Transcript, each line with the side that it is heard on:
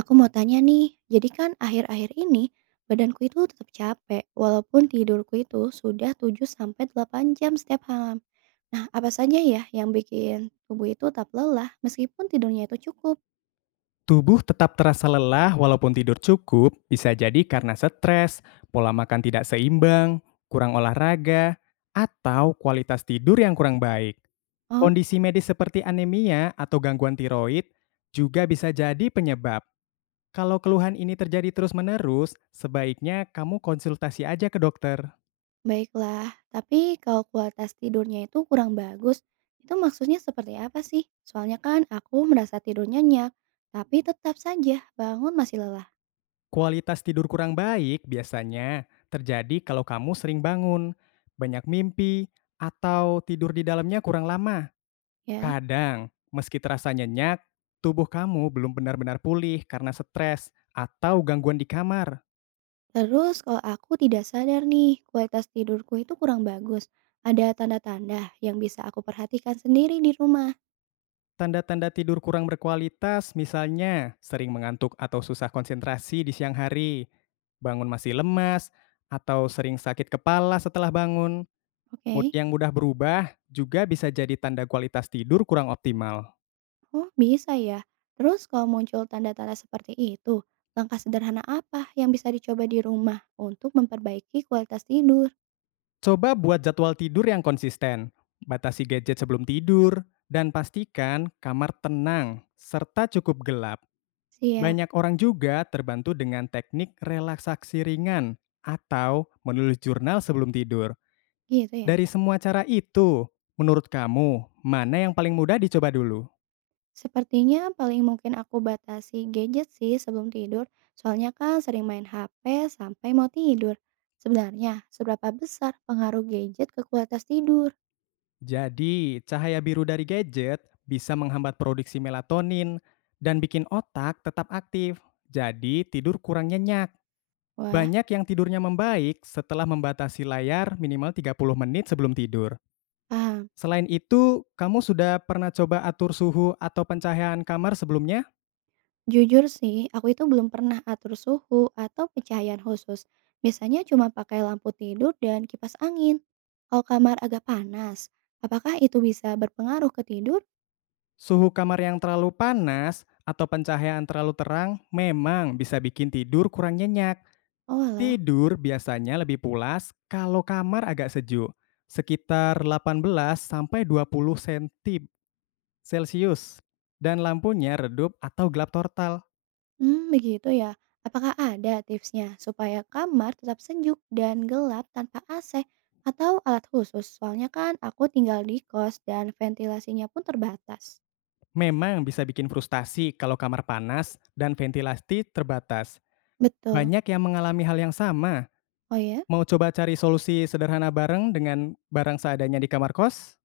right: Aku mau tanya nih, jadi kan akhir-akhir ini badanku itu tetap capek walaupun tidurku itu sudah 7 sampai 8 jam setiap malam. Nah, apa saja ya yang bikin tubuh itu tetap lelah meskipun tidurnya itu cukup?
left: Tubuh tetap terasa lelah walaupun tidur cukup, bisa jadi karena stres, pola makan tidak seimbang, kurang olahraga, atau kualitas tidur yang kurang baik.
right: Oh,
left: Kondisi medis seperti anemia atau gangguan tiroid juga bisa jadi penyebab. Kalau keluhan ini terjadi terus-menerus, sebaiknya kamu konsultasi aja ke dokter.
right: baiklah. Tapi kalau kualitas tidurnya itu kurang bagus, itu maksudnya seperti apa sih? Soalnya kan aku merasa tidur nyenyak, tapi tetap saja bangun masih lelah,
left: Kualitas tidur kurang baik biasanya terjadi kalau kamu sering bangun, banyak mimpi, atau tidur di dalamnya kurang lama.
right: ya.
left: Kadang, meski terasa nyenyak, tubuh kamu belum benar-benar pulih karena stres atau gangguan di kamar.
right: Terus kalau aku tidak sadar nih, kualitas tidurku itu kurang bagus. Ada tanda-tanda yang bisa aku perhatikan sendiri di rumah.
left: Tanda-tanda tidur kurang berkualitas, misalnya sering mengantuk atau susah konsentrasi di siang hari, bangun masih lemas, atau sering sakit kepala setelah bangun. Mood
right: Oke.
left: yang mudah berubah juga bisa jadi tanda kualitas tidur kurang optimal.
right: Oh, bisa ya. Terus kalau muncul tanda-tanda seperti itu, langkah sederhana apa yang bisa dicoba di rumah untuk memperbaiki kualitas tidur?
left: Coba buat jadwal tidur yang konsisten, batasi gadget sebelum tidur, dan pastikan kamar tenang serta cukup gelap.
right: Siap,
left: Banyak orang juga terbantu dengan teknik relaksasi ringan atau menulis jurnal sebelum tidur.
right: gitu ya.
left: Dari semua cara itu, menurut kamu, mana yang paling mudah dicoba dulu?
right: Sepertinya paling mungkin aku batasi gadget sih sebelum tidur, soalnya kan sering main HP sampai mau tidur. Sebenarnya, seberapa besar pengaruh gadget ke kualitas tidur?
left: Jadi, cahaya biru dari gadget bisa menghambat produksi melatonin dan bikin otak tetap aktif. Jadi, tidur kurang nyenyak.
right: Wah,
left: Banyak yang tidurnya membaik setelah membatasi layar minimal 30 menit sebelum tidur.
right: paham.
left: Selain itu, kamu sudah pernah coba atur suhu atau pencahayaan kamar sebelumnya?
right: Jujur sih, aku itu belum pernah atur suhu atau pencahayaan khusus. Biasanya cuma pakai lampu tidur dan kipas angin. Kalau kamar agak panas, apakah itu bisa berpengaruh ke tidur?
left: Suhu kamar yang terlalu panas atau pencahayaan terlalu terang memang bisa bikin tidur kurang nyenyak.
right: Oh alah,
left: Tidur biasanya lebih pulas kalau kamar agak sejuk, sekitar 18 sampai 20 cm Celcius. Dan lampunya redup atau gelap total.
right: hmm begitu ya. Apakah ada tipsnya supaya kamar tetap sejuk dan gelap tanpa AC atau alat khusus? Soalnya kan aku tinggal di kos dan ventilasinya pun terbatas.
left: Memang bisa bikin frustasi kalau kamar panas dan ventilasi terbatas.
right: Betul.
left: Banyak yang mengalami hal yang sama.
right: Oh ya?
left: Mau coba cari solusi sederhana bareng dengan barang seadanya di kamar kos?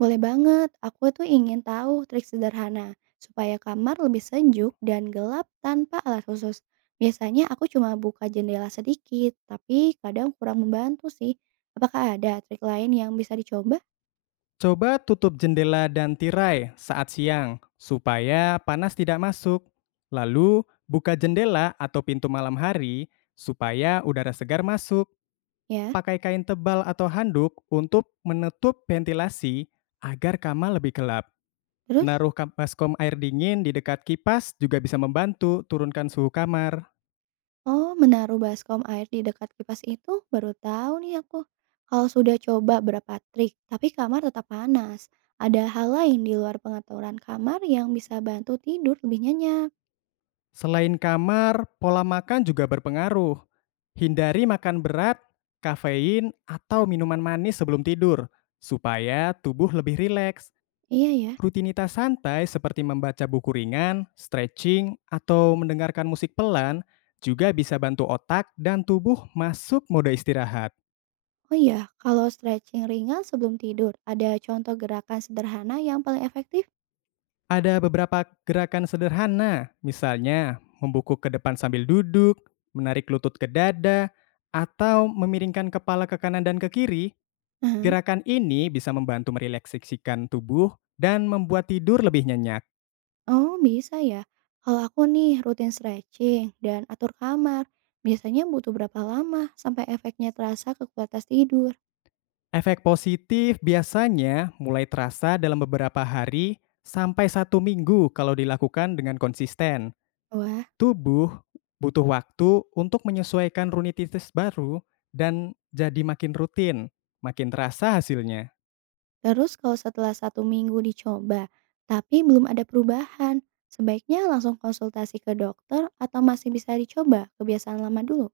right: Boleh banget, aku tuh ingin tahu trik sederhana supaya kamar lebih sejuk dan gelap tanpa alat khusus. Biasanya aku cuma buka jendela sedikit, tapi kadang kurang membantu sih. Apakah ada trik lain yang bisa dicoba?
left: Coba tutup jendela dan tirai saat siang supaya panas tidak masuk. Lalu buka jendela atau pintu malam hari supaya udara segar masuk.
right: Ya,
left: Pakai kain tebal atau handuk untuk menutup ventilasi agar kamar lebih gelap.
right: terus?
left: Menaruh baskom air dingin di dekat kipas juga bisa membantu turunkan suhu kamar.
right: Oh, menaruh baskom air di dekat kipas itu baru tahu nih aku. Kalau sudah coba berapa trik, tapi kamar tetap panas. Ada hal lain di luar pengaturan kamar yang bisa bantu tidur lebih nyenyak.
left: Selain kamar, pola makan juga berpengaruh. Hindari makan berat, kafein, atau minuman manis sebelum tidur, supaya tubuh lebih rileks.
right: Iya ya.
left: Rutinitas santai seperti membaca buku ringan, stretching, atau mendengarkan musik pelan juga bisa bantu otak dan tubuh masuk mode istirahat.
right: Oh iya, kalau stretching ringan sebelum tidur, ada contoh gerakan sederhana yang paling efektif?
left: Ada beberapa gerakan sederhana, misalnya membungkuk ke depan sambil duduk, menarik lutut ke dada, atau memiringkan kepala ke kanan dan ke kiri.
right: Aha.
left: Gerakan ini bisa membantu merelaksasikan tubuh dan membuat tidur lebih nyenyak.
right: Oh, bisa ya. Kalau aku nih rutin stretching dan atur kamar, biasanya butuh berapa lama sampai efeknya terasa ke kualitas tidur?
left: Efek positif biasanya mulai terasa dalam beberapa hari sampai satu minggu kalau dilakukan dengan konsisten.
right: Wah,
left: Tubuh butuh waktu untuk menyesuaikan rutinitas baru dan jadi makin rutin, makin terasa hasilnya.
right: terus kalau setelah 1 minggu dicoba, tapi belum ada perubahan, sebaiknya langsung konsultasi ke dokter atau masih bisa dicoba kebiasaan lama dulu?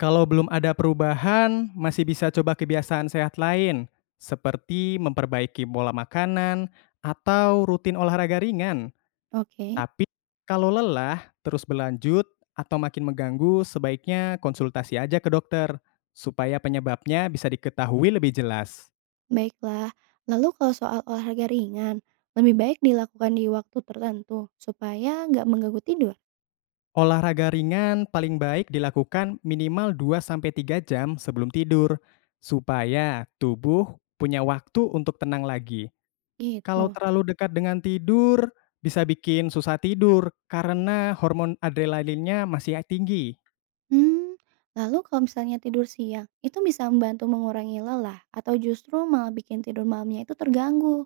left: Kalau belum ada perubahan, masih bisa coba kebiasaan sehat lain, seperti memperbaiki pola makanan atau rutin olahraga ringan.
right: Oke.
left: Tapi kalau lelah terus berlanjut atau makin mengganggu, sebaiknya konsultasi aja ke dokter supaya penyebabnya bisa diketahui lebih jelas.
right: Baiklah, lalu kalau soal olahraga ringan, lebih baik dilakukan di waktu tertentu supaya nggak mengganggu tidur.
left: Olahraga ringan paling baik dilakukan minimal 2 sampai 3 jam sebelum tidur supaya tubuh punya waktu untuk tenang lagi. Kalau
right: Gitu.
left: terlalu dekat dengan tidur, bisa bikin susah tidur karena hormon adrenalinnya masih tinggi.
right: Hmm, lalu kalau misalnya tidur siang, itu bisa membantu mengurangi lelah atau justru malah bikin tidur malamnya itu terganggu.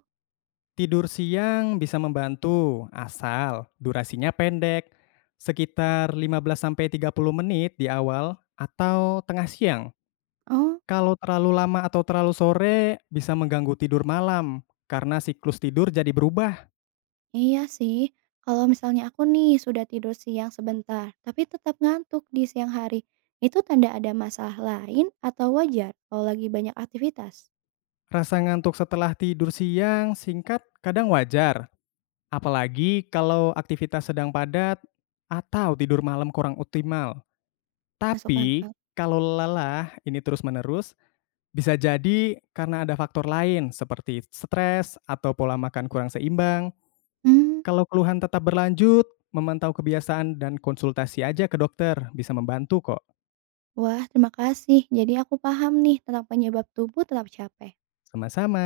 left: Tidur siang bisa membantu, asal durasinya pendek, sekitar 15 sampai 30 menit di awal atau tengah siang.
right: Oh,
left: Kalau terlalu lama atau terlalu sore, bisa mengganggu tidur malam, karena siklus tidur jadi berubah.
right: iya sih. Kalau misalnya aku nih sudah tidur siang sebentar, tapi tetap ngantuk di siang hari, itu tanda ada masalah lain atau wajar kalau lagi banyak aktivitas?
left: Rasa ngantuk setelah tidur siang singkat kadang wajar, apalagi kalau aktivitas sedang padat atau tidur malam kurang optimal.
right: Masuk
left: Tapi,
right: akal.
left: kalau lelah ini terus-menerus, bisa jadi karena ada faktor lain seperti stres atau pola makan kurang seimbang.
right: Hmm,
left: Kalau keluhan tetap berlanjut, memantau kebiasaan dan konsultasi aja ke dokter bisa membantu kok.
right: wah, terima kasih. Jadi aku paham nih tentang penyebab tubuh tetap capek.
left: Sama-sama.